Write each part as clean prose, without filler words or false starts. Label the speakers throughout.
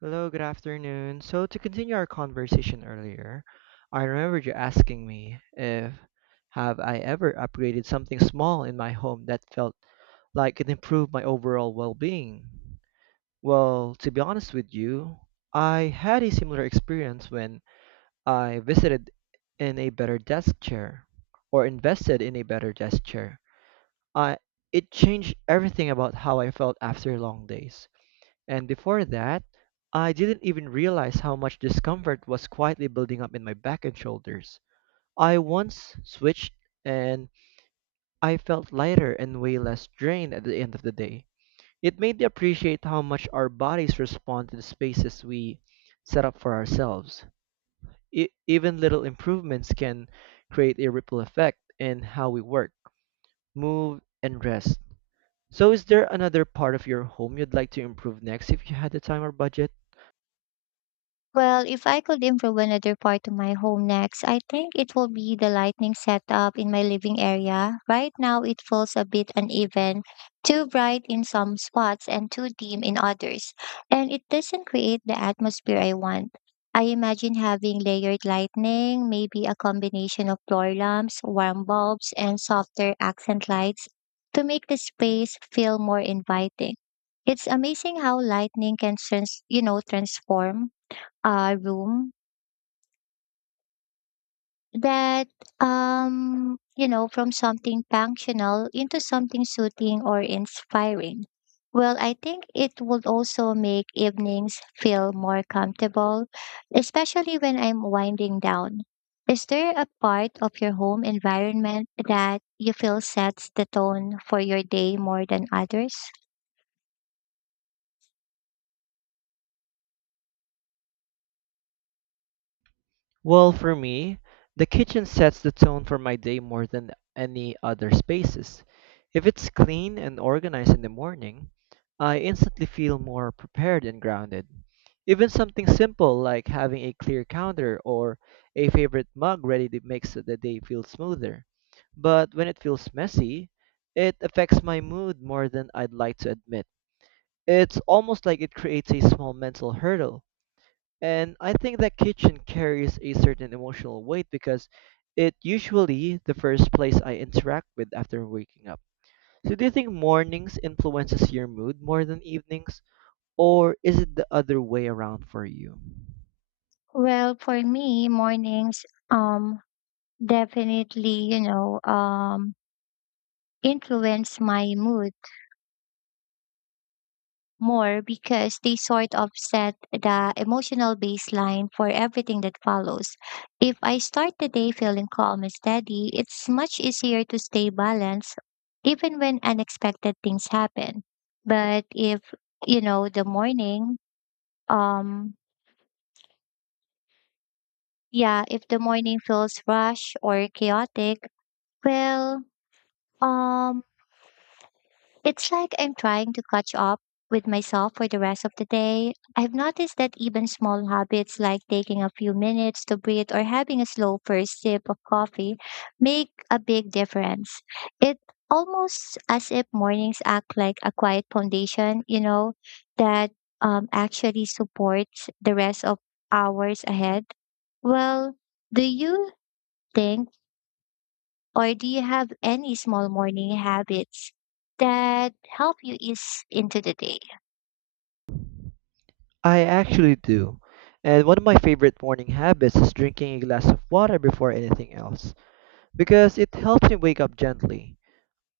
Speaker 1: Hello, good afternoon. So, to continue our conversation earlier, I remembered you asking me if have I ever upgraded something small in my home that felt like it improved my overall well-being. Well, to be honest with you, I had a similar experience when I visited in a better desk chair or invested in a better desk chair. I it changed everything about how I felt after long days. And before that, I didn't even realize how much discomfort was quietly building up in my back and shoulders. I once switched and I felt lighter and way less drained at the end of the day. It made me appreciate how much our bodies respond to the spaces we set up for ourselves. Even little improvements can create a ripple effect in how we work, move, and rest. So, is there another part of your home you'd like to improve next if you had the time or budget?
Speaker 2: Well, if I could improve another part of my home next, I think it will be the lighting setup in my living area. Right now, it feels a bit uneven, too bright in some spots and too dim in others, and it doesn't create the atmosphere I want. I imagine having layered lighting, maybe a combination of floor lamps, warm bulbs, and softer accent lights to make the space feel more inviting. It's amazing how lightning can transform room that from something functional into something soothing or inspiring. Well, I think it would also make evenings feel more comfortable, especially when I'm winding down. Is there a part of your home environment that you feel sets the tone for your day more than others?
Speaker 1: Well, for me, the kitchen sets the tone for my day more than any other spaces. If it's clean and organized in the morning, I instantly feel more prepared and grounded. Even something simple like having a clear counter or a favorite mug ready to makes the day feel smoother. But when it feels messy, it affects my mood more than I'd like to admit. It's almost like it creates a small mental hurdle, and I think that kitchen carries a certain emotional weight because it usually the first place I interact with after waking up. So do you think mornings influences your mood more than evenings or is it the other way around for you?
Speaker 2: Well, for me, mornings definitely influence my mood more, because they sort of set the emotional baseline for everything that follows. If I start the day feeling calm and steady, it's much easier to stay balanced even when unexpected things happen. But if, the morning, um, yeah, if the morning feels rushed or chaotic, well, um, it's like I'm trying to catch up with myself for the rest of the day. I've noticed that even small habits like taking a few minutes to breathe or having a slow first sip of coffee make a big difference. It almost as if mornings act like a quiet foundation, that actually supports the rest of hours ahead. Well, do you think or do you have any small morning habits that help you ease into the day?
Speaker 1: I actually do. And one of my favorite morning habits is drinking a glass of water before anything else because it helps me wake up gently.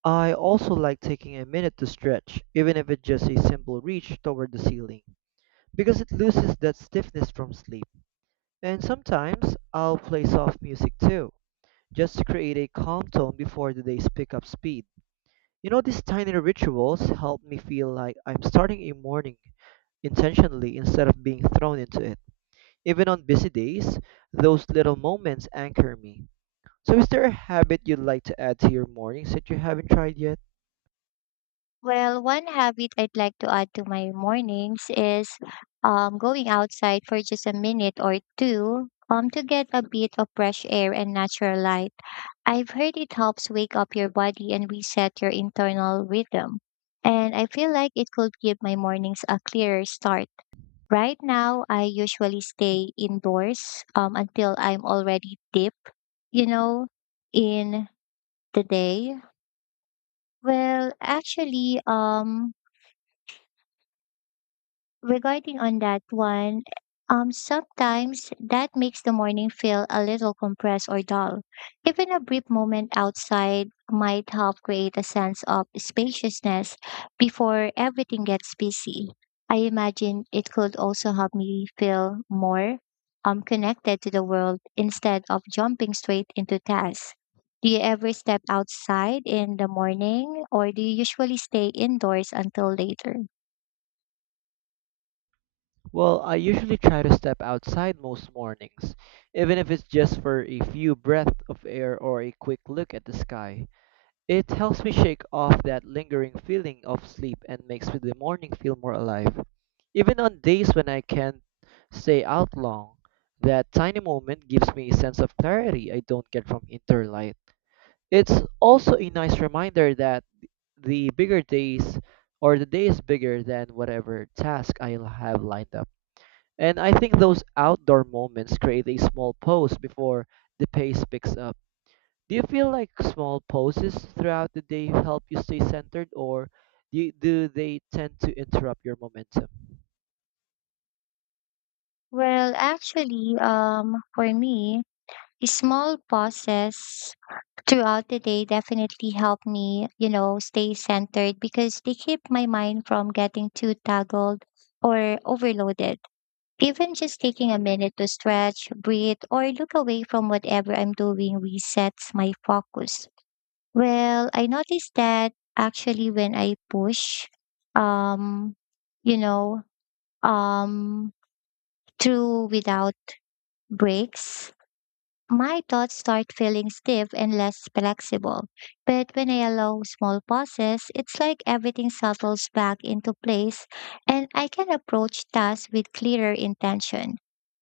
Speaker 1: I also like taking a minute to stretch, even if it's just a simple reach toward the ceiling, because it loses that stiffness from sleep. And sometimes I'll play soft music too, just to create a calm tone before the days pick up speed. You know, these tiny rituals help me feel like I'm starting a morning intentionally instead of being thrown into it. Even on busy days, those little moments anchor me. So, is there a habit you'd like to add to your mornings that you haven't tried yet?
Speaker 2: Well, one habit I'd like to add to my mornings is going outside for just a minute or two to get a bit of fresh air and natural light. I've heard it helps wake up your body and reset your internal rhythm. And I feel like it could give my mornings a clearer start. Right now, I usually stay indoors until I'm already deep, you know, in the day. Well, actually, regarding on that one, sometimes that makes the morning feel a little compressed or dull. Even a brief moment outside might help create a sense of spaciousness before everything gets busy. I imagine it could also help me feel more connected to the world instead of jumping straight into tasks. Do you ever step outside in the morning, or do you usually stay indoors until later?
Speaker 1: Well, I usually try to step outside most mornings, even if it's just for a few breaths of air or a quick look at the sky. It helps me shake off that lingering feeling of sleep and makes the morning feel more alive. Even on days when I can't stay out long, that tiny moment gives me a sense of clarity I don't get from inner light. It's also a nice reminder that the bigger days or the day is bigger than whatever task I have lined up. And I think those outdoor moments create a small pause before the pace picks up. Do you feel like small pauses throughout the day help you stay centered, or do they tend to interrupt your momentum?
Speaker 2: Well, actually, for me, small pauses throughout the day definitely help me, stay centered, because they keep my mind from getting too tangled or overloaded. Even just taking a minute to stretch, breathe, or look away from whatever I'm doing resets my focus. Well, I noticed that actually when I push, um, you know, um, through without breaks, my thoughts start feeling stiff and less flexible. But when I allow small pauses, it's like everything settles back into place and I can approach tasks with clearer intention.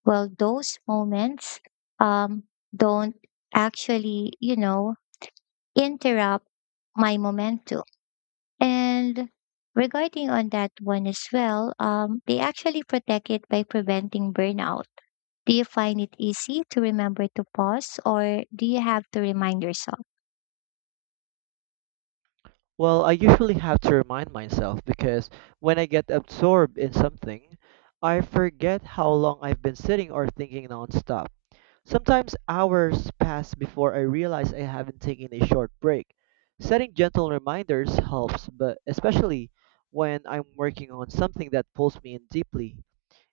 Speaker 2: Well, those moments um, don't actually, interrupt my momentum. And regarding on that one as well, they actually protect it by preventing burnout. Do you find it easy to remember to pause, or do you have to remind yourself?
Speaker 1: Well, I usually have to remind myself because when I get absorbed in something, I forget how long I've been sitting or thinking nonstop. Sometimes hours pass before I realize I haven't taken a short break. Setting gentle reminders helps, but especially when I'm working on something that pulls me in deeply.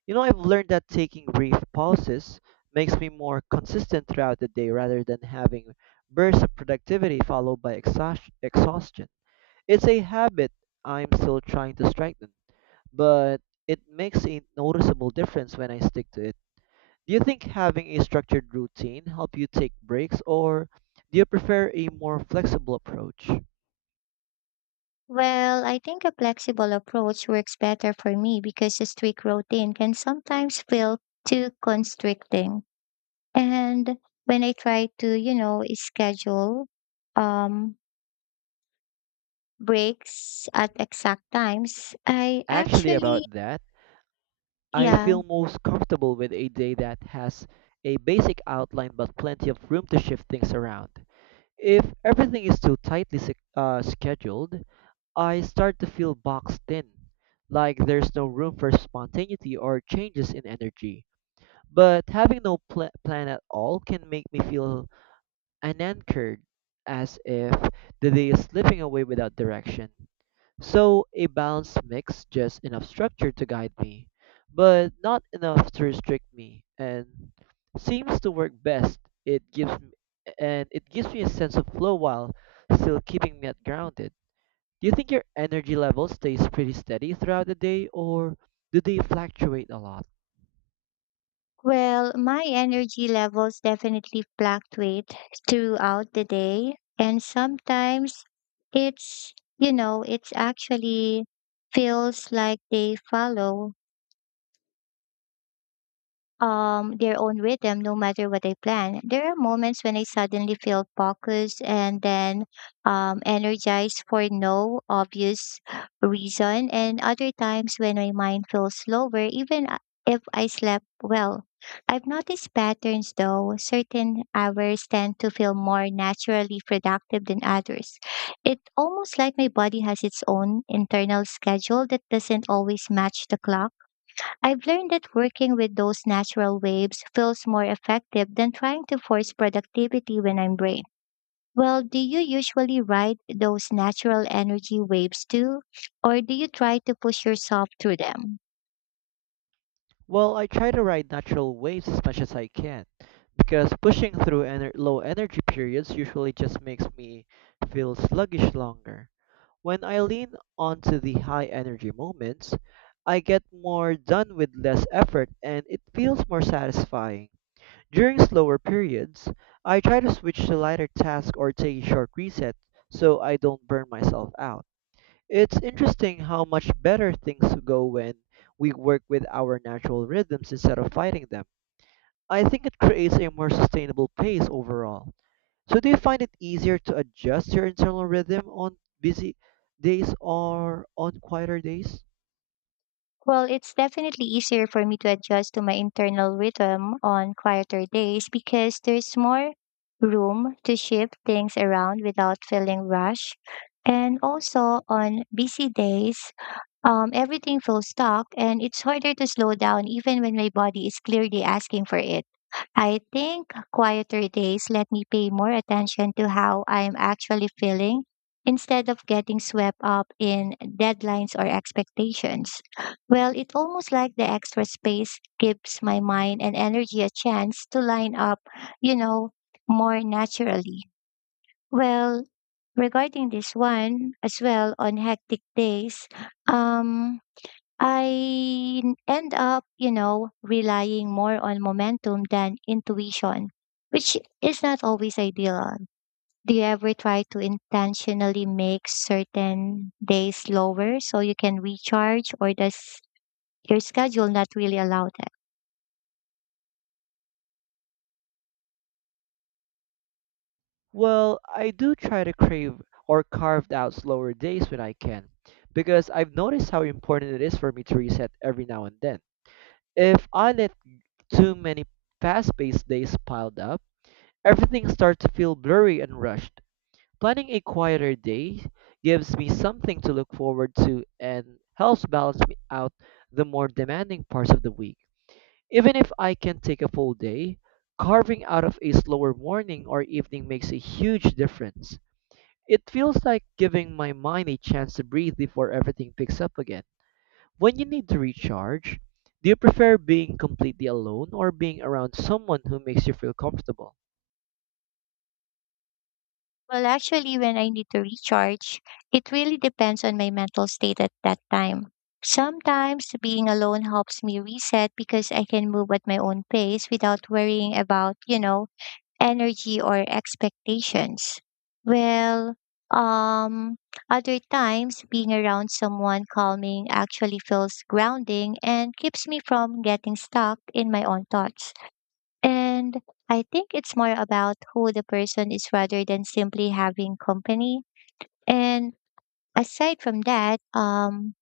Speaker 1: You know, I've learned that taking brief pauses makes me more consistent throughout the day rather than having bursts of productivity followed by exhaustion. It's a habit I'm still trying to strengthen, but it makes a noticeable difference when I stick to it. Do you think having a structured routine help you take breaks or do you prefer a more flexible approach?
Speaker 2: Well, I think a flexible approach works better for me, because a strict routine can sometimes feel too constricting. And when I try to, schedule um breaks at exact times, I
Speaker 1: Actually
Speaker 2: actually,
Speaker 1: about that, I
Speaker 2: yeah.
Speaker 1: feel most comfortable with a day that has a basic outline but plenty of room to shift things around. If everything is too scheduled, I start to feel boxed in, like there's no room for spontaneity or changes in energy. But having no plan at all can make me feel and anchored, as if the day is slipping away without direction. So a balanced mix, just enough structure to guide me, but not enough to restrict me, and seems to work best. It gives m- and it gives me a sense of flow while still keeping me at grounded. Do you think your energy level stays pretty steady throughout the day, or do they fluctuate a lot?
Speaker 2: Well, my energy levels definitely fluctuate throughout the day. And sometimes it's, you know, it's actually feels like they follow their own rhythm no matter what I plan. There are moments when I suddenly feel focused and then energized for no obvious reason, and other times when my mind feels slower, even if I slept well. I've noticed patterns though. Certain hours tend to feel more naturally productive than others. It's almost like my body has its own internal schedule that doesn't always match the clock. I've learned that working with those natural waves feels more effective than trying to force productivity when I'm brain. Well, do you usually ride those natural energy waves too, or do you try to push yourself through them?
Speaker 1: Well, I try to ride natural waves as much as I can because pushing through low energy periods usually just makes me feel sluggish longer. When I lean onto the high energy moments, I get more done with less effort and it feels more satisfying. During slower periods, I try to switch to lighter tasks or take a short reset so I don't burn myself out. It's interesting how much better things go when we work with our natural rhythms instead of fighting them. I think it creates a more sustainable pace overall. So, do you find it easier to adjust your internal rhythm on busy days or on quieter days?
Speaker 2: Well, it's definitely easier for me to adjust to my internal rhythm on quieter days, because there's more room to shift things around without feeling rushed. And also on busy days, everything feels stuck, and it's harder to slow down even when my body is clearly asking for it. I think quieter days let me pay more attention to how I'm actually feeling instead of getting swept up in deadlines or expectations. Well, it's almost like the extra space gives my mind and energy a chance to line up, you know, more naturally. Well, regarding this one as well, on hectic days, um, I end up, relying more on momentum than intuition, which is not always ideal. Do you ever try to intentionally make certain days slower so you can recharge, or does your schedule not really allow that?
Speaker 1: Well, I do try to crave or carve out slower days when I can, because I've noticed how important it is for me to reset every now and then. If I let too many fast-paced days piled up, everything starts to feel blurry and rushed. Planning a quieter day gives me something to look forward to and helps balance me out the more demanding parts of the week. Even if I can take a full day, carving out of a slower morning or evening makes a huge difference. It feels like giving my mind a chance to breathe before everything picks up again. When you need to recharge, do you prefer being completely alone or being around someone who makes you feel comfortable?
Speaker 2: Well, actually, when I need to recharge, it really depends on my mental state at that time. Sometimes being alone helps me reset, because I can move at my own pace without worrying about, energy or expectations. Well, um, other times being around someone calming actually feels grounding and keeps me from getting stuck in my own thoughts. And I think it's more about who the person is rather than simply having company. And aside from that,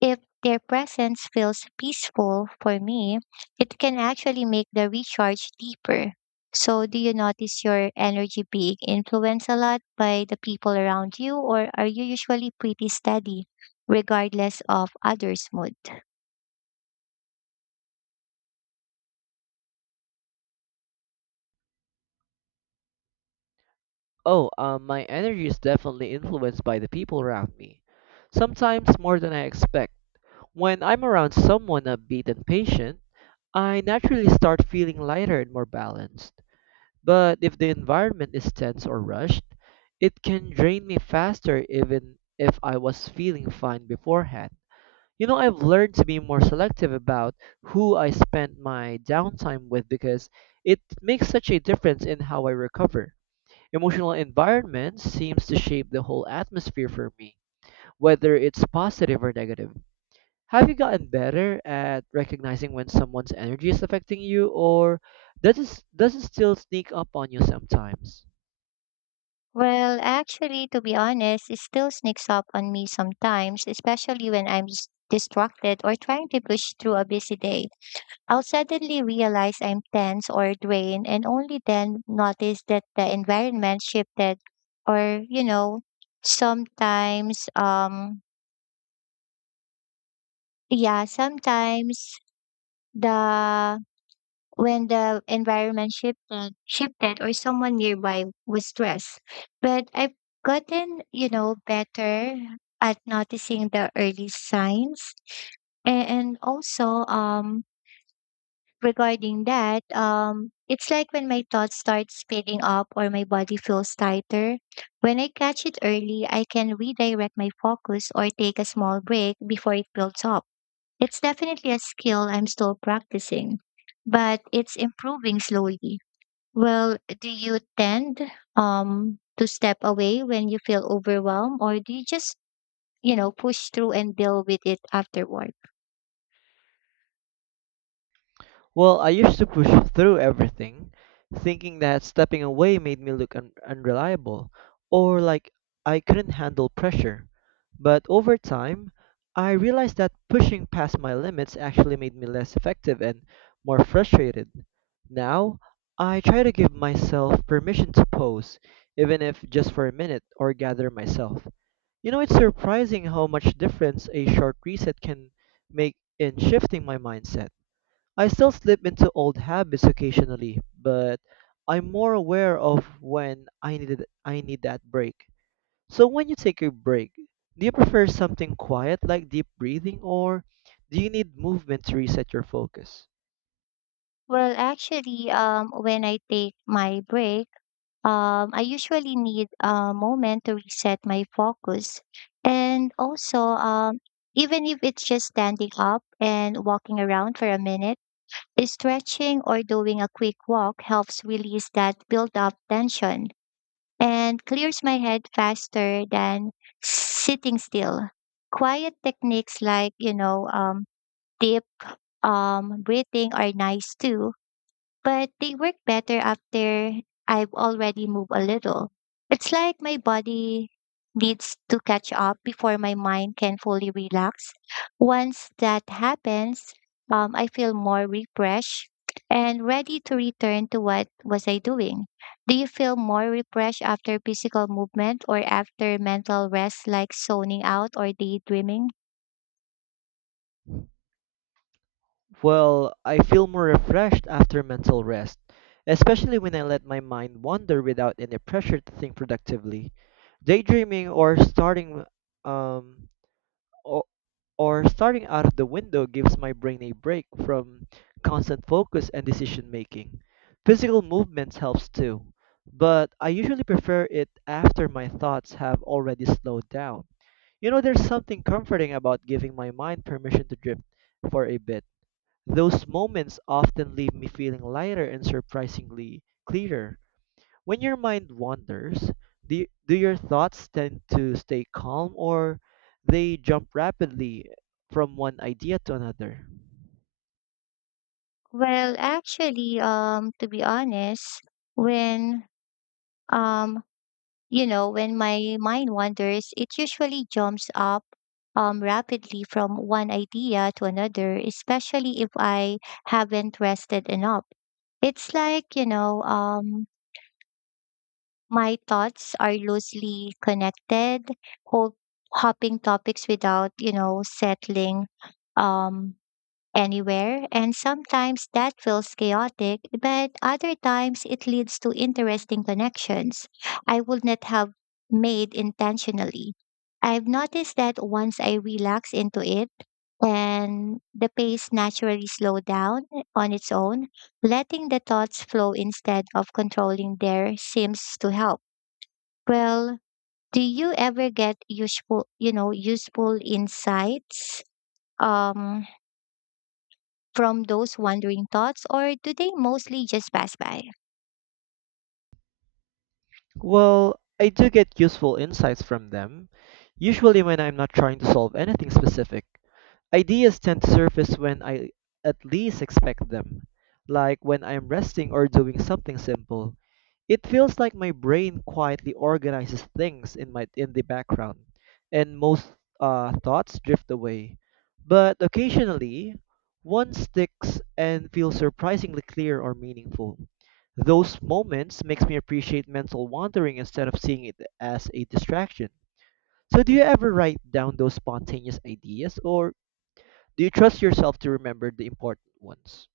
Speaker 2: if their presence feels peaceful for me, it can actually make the recharge deeper. So, do you notice your energy being influenced a lot by the people around you, or are you usually pretty steady, regardless of others' mood?
Speaker 1: Oh, my energy is definitely influenced by the people around me, sometimes more than I expect. When I'm around someone upbeat and patient, I naturally start feeling lighter and more balanced. But if the environment is tense or rushed, it can drain me faster even if I was feeling fine beforehand. You know, I've learned to be more selective about who I spend my downtime with because it makes such a difference in how I recover. Emotional environment seems to shape the whole atmosphere for me, whether it's positive or negative. Have you gotten better at recognizing when someone's energy is affecting you, or does it still sneak up on you sometimes?
Speaker 2: Well, actually, to be honest, it still sneaks up on me sometimes, especially when I'm distracted or trying to push through a busy day. I'll suddenly realize I'm tense or drained and only then notice that the environment shifted. Or you know sometimes yeah, sometimes the when the environment shifted or someone nearby was stressed. But I've gotten, better at noticing the early signs. And also, regarding that, it's like when my thoughts start speeding up or my body feels tighter. When I catch it early, I can redirect my focus or take a small break before it builds up. It's definitely a skill I'm still practicing, but it's improving slowly. Well, do you tend to step away when you feel overwhelmed, or do you just, push through and deal with it afterward?
Speaker 1: Well, I used to push through everything, thinking that stepping away made me look unreliable or like I couldn't handle pressure. But over time, I realized that pushing past my limits actually made me less effective and more frustrated. Now, I try to give myself permission to pause, even if just for a minute, or gather myself. You know, it's surprising how much difference a short reset can make in shifting my mindset. I still slip into old habits occasionally, but I'm more aware of when I need that break. So when you take your break, do you prefer something quiet like deep breathing or do you need movement to reset your focus?
Speaker 2: Well, actually, when I take my break, I usually need a moment to reset my focus. And also, even if it's just standing up and walking around for a minute, stretching or doing a quick walk helps release that built up tension and clears my head faster than sitting still. Quiet techniques like, deep breathing are nice too, but they work better after I've already moved a little. It's like my body needs to catch up before my mind can fully relax. Once that happens, I feel more refreshed and ready to return to what was I doing. Do you feel more refreshed after physical movement or after mental rest like zoning out or daydreaming?
Speaker 1: Well, I feel more refreshed after mental rest, especially when I let my mind wander without any pressure to think productively. Daydreaming or um, o- starting out of the window gives my brain a break from constant focus and decision making. Physical movements helps too, but I usually prefer it after my thoughts have already slowed down. You know, there's something comforting about giving my mind permission to drift for a bit. Those moments often leave me feeling lighter and surprisingly clearer. When your mind wanders, do your thoughts tend to stay calm or they jump rapidly from one idea to another?
Speaker 2: Well, actually, to be honest, when um you know, when my mind wanders, it usually jumps up rapidly from one idea to another, especially if I haven't rested enough. It's like, my thoughts are loosely connected, hop- hopping topics without, settling. Um, anywhere, and sometimes that feels chaotic, but other times it leads to interesting connections I would not have made intentionally. I've noticed that once I relax into it and the pace naturally slow down on its own, letting the thoughts flow instead of controlling there seems to help. Well, do you ever get useful insights Um, from those wandering thoughts, or do they mostly just pass by?
Speaker 1: Well, I do get useful insights from them, usually when I'm not trying to solve anything specific. Ideas tend to surface when I at least expect them, like when I'm resting or doing something simple. It feels like my brain quietly organizes things in the background, and most thoughts drift away. But occasionally, one sticks and feels surprisingly clear or meaningful. Those moments makes me appreciate mental wandering instead of seeing it as a distraction. So do you ever write down those spontaneous ideas or do you trust yourself to remember the important ones?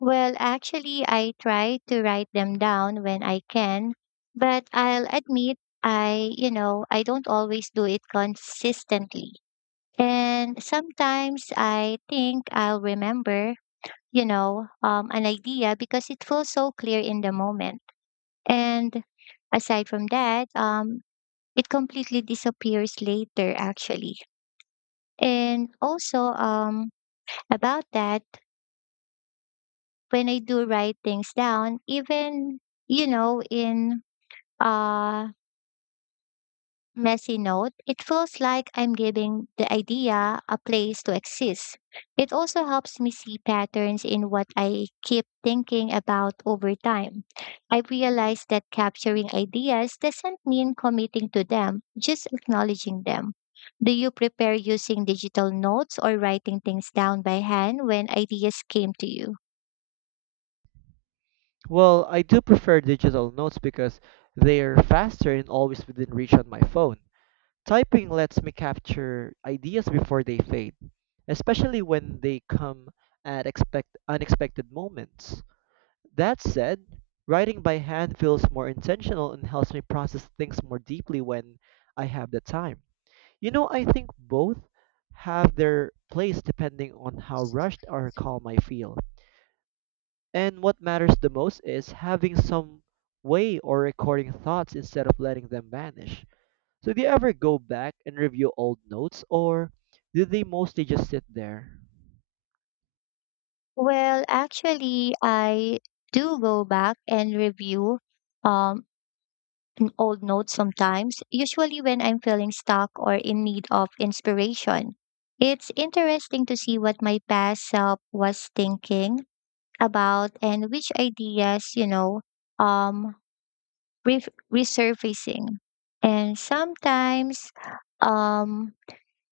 Speaker 2: Well, actually, I try to write them down when I can, but I'll admit I, I don't always do it consistently. And sometimes I think I'll remember, an idea because it feels so clear in the moment. And aside from that, it completely disappears later, actually. And also, about that, when I do write things down, even, in a messy note, it feels like I'm giving the idea a place to exist. It also helps me see patterns in what I keep thinking about over time. I realize that capturing ideas doesn't mean committing to them, just acknowledging them. Do you prepare using digital notes or writing things down by hand when ideas came to you?
Speaker 1: Well, I do prefer digital notes because they're faster and always within reach on my phone. Typing lets me capture ideas before they fade, especially when they come at expect unexpected moments. That said, writing by hand feels more intentional and helps me process things more deeply when I have the time. You know, I think both have their place depending on how rushed or calm I feel. And what matters the most is having some way or recording thoughts instead of letting them vanish. So, do you ever go back and review old notes, or do they mostly just sit there?
Speaker 2: Well, actually, I do go back and review um old notes sometimes, usually when I'm feeling stuck or in need of inspiration. It's interesting to see what my past self was thinking about and which ideas, you know, um ref resurfacing. And sometimes um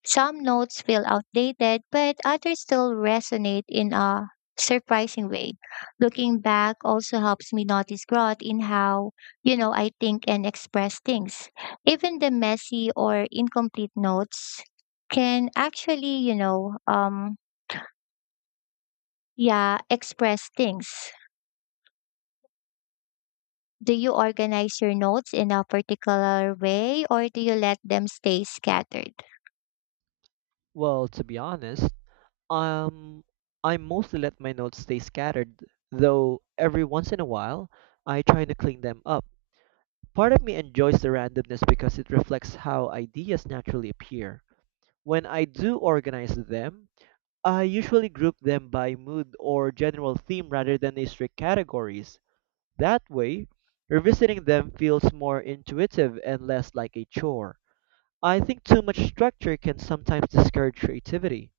Speaker 2: some notes feel outdated, but others still resonate in a surprising way. Looking back also helps me notice growth in how, I think and express things. Even the messy or incomplete notes can actually, yeah, express things. Do you organize your notes in a particular way or do you let them stay scattered?
Speaker 1: Well, to be honest, um, I mostly let my notes stay scattered, though every once in a while I try to clean them up. Part of me enjoys the randomness because it reflects how ideas naturally appear. When I do organize them, I usually group them by mood or general theme rather than a strict categories. That way, revisiting them feels more intuitive and less like a chore. I think too much structure can sometimes discourage creativity.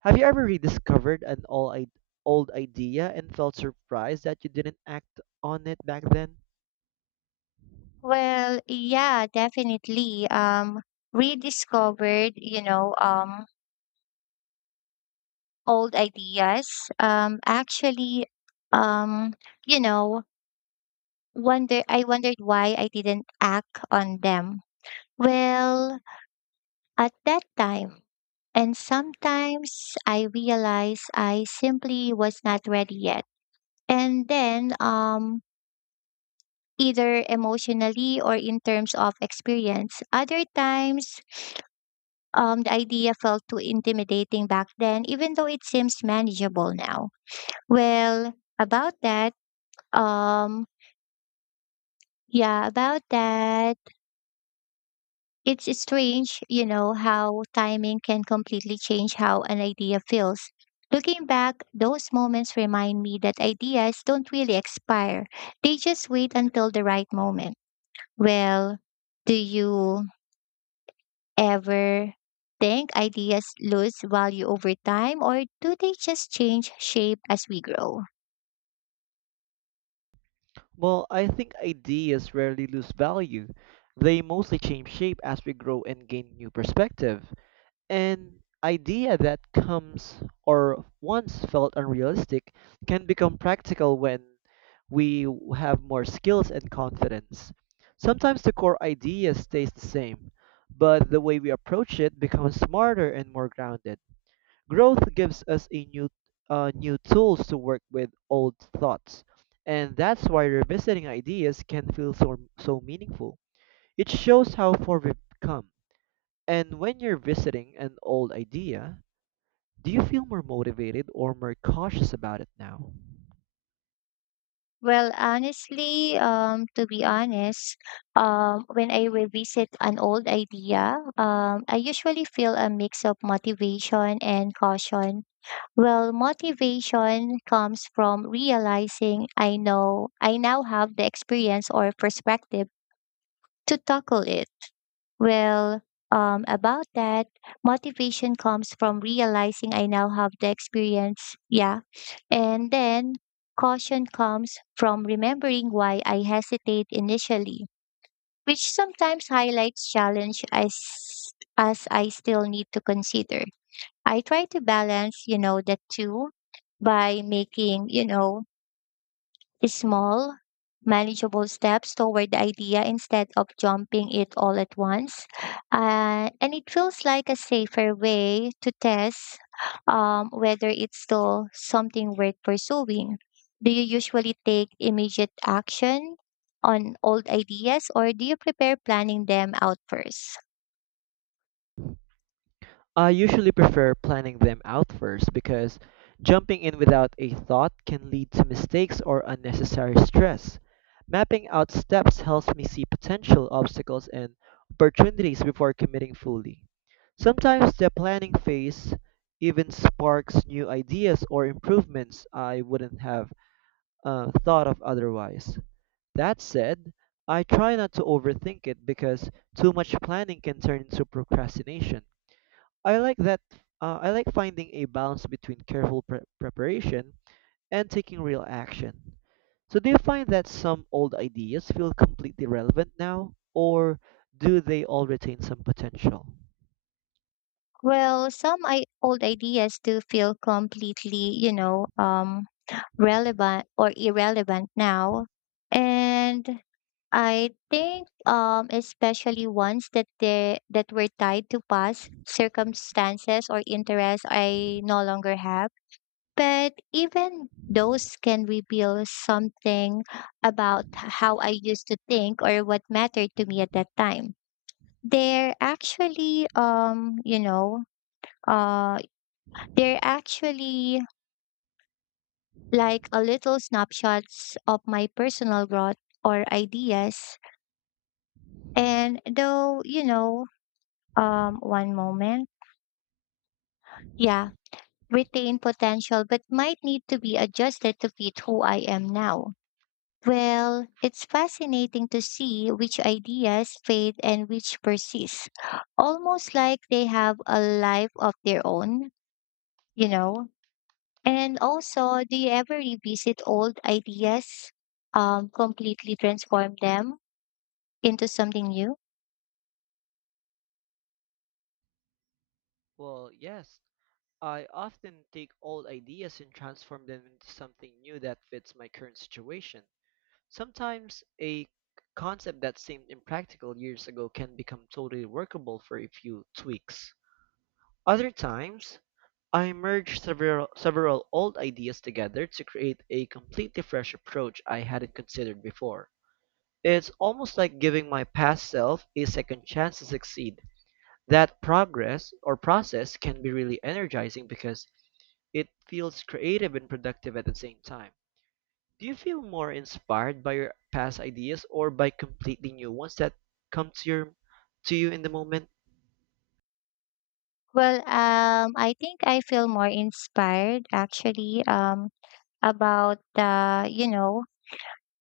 Speaker 1: Have you ever rediscovered an old idea and felt surprised that you didn't act on it back then?
Speaker 2: Well, yeah, definitely. Rediscovered, old ideas. Actually, um, you know, wonder I wondered why I didn't act on them. Well, at that time, and sometimes I realized I simply was not ready yet. And then, um, Either emotionally or in terms of experience. Other times the idea felt too intimidating back then, even though it seems manageable now. Well, about that, um, yeah, about that, It's strange, how timing can completely change how an idea feels. Looking back, those moments remind me that ideas don't really expire, they just wait until the right moment. Well, do you ever think ideas lose value over time or do they just change shape as we grow?
Speaker 1: Well, I think ideas rarely lose value. They mostly change shape as we grow and gain new perspective. An idea that comes or once felt unrealistic can become practical when have more skills and confidence. Sometimes the core idea stays the same, but the way we approach it becomes smarter and more grounded. Growth gives us a new tools to work with old thoughts, and that's why revisiting ideas can feel so meaningful. It shows how far we've come. And when you're visiting an old idea, do you feel more motivated or more cautious about it now?
Speaker 2: Well, honestly, to be honest, When I revisit an old idea, I usually feel a mix of motivation and caution. Well, motivation comes from realizing I now have the experience or perspective to tackle it. Well, um, about that, Motivation comes from realizing I now have the experience. Yeah. And then caution comes from remembering why I hesitate initially, which sometimes highlights challenge as I still need to consider. I try to balance, the two by making, small, manageable steps toward the idea instead of jumping it all at once. And it feels like a safer way to test whether it's still something worth pursuing. Do you usually take immediate action on old ideas or do you prepare planning them out first?
Speaker 1: I usually prefer planning them out first because jumping in without a thought can lead to mistakes or unnecessary stress. Mapping out steps helps me see potential obstacles and opportunities before committing fully. Sometimes the planning phase even sparks new ideas or improvements I wouldn't have thought of otherwise. That said, I try not to overthink it because too much planning can turn into procrastination. I like finding a balance between careful preparation and taking real action. So do you find that some old ideas feel completely relevant now or do they all retain some potential?
Speaker 2: Well, some old ideas do feel completely, relevant or irrelevant now. And I think, especially ones that were tied to past circumstances or interests I no longer have. But even those can reveal something about how I used to think or what mattered to me at that time. They're actually, uh, they're actually like a little snapshots of my personal growth or ideas. And though, one moment, yeah, retain potential, but might need to be adjusted to fit who I am now. Well, it's fascinating to see which ideas fade and which persist, almost like they have a life of their own, you know. And also, do you ever revisit old ideas, completely transform them into something new?
Speaker 1: Well, yes, I often take old ideas and transform them into something new that fits my current situation. Sometimes a concept that seemed impractical years ago can become totally workable for a few tweaks. Other times, I merge several old ideas together to create a completely fresh approach I hadn't considered before. It's almost like giving my past self a second chance to succeed. That progress or process can be really energizing because it feels creative and productive at the same time. Do you feel more inspired by your past ideas or by completely new ones that come to your to you in the moment?
Speaker 2: I think I feel more inspired actually, about the,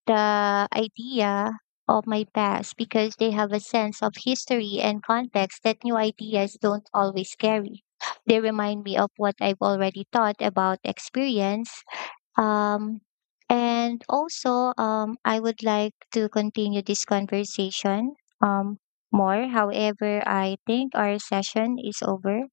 Speaker 2: the idea of my past because they have a sense of history and context that new ideas don't always carry. They remind me of what I've already thought about experience. Um, and also, I would like to continue this conversation um, more. However, I think our session is over.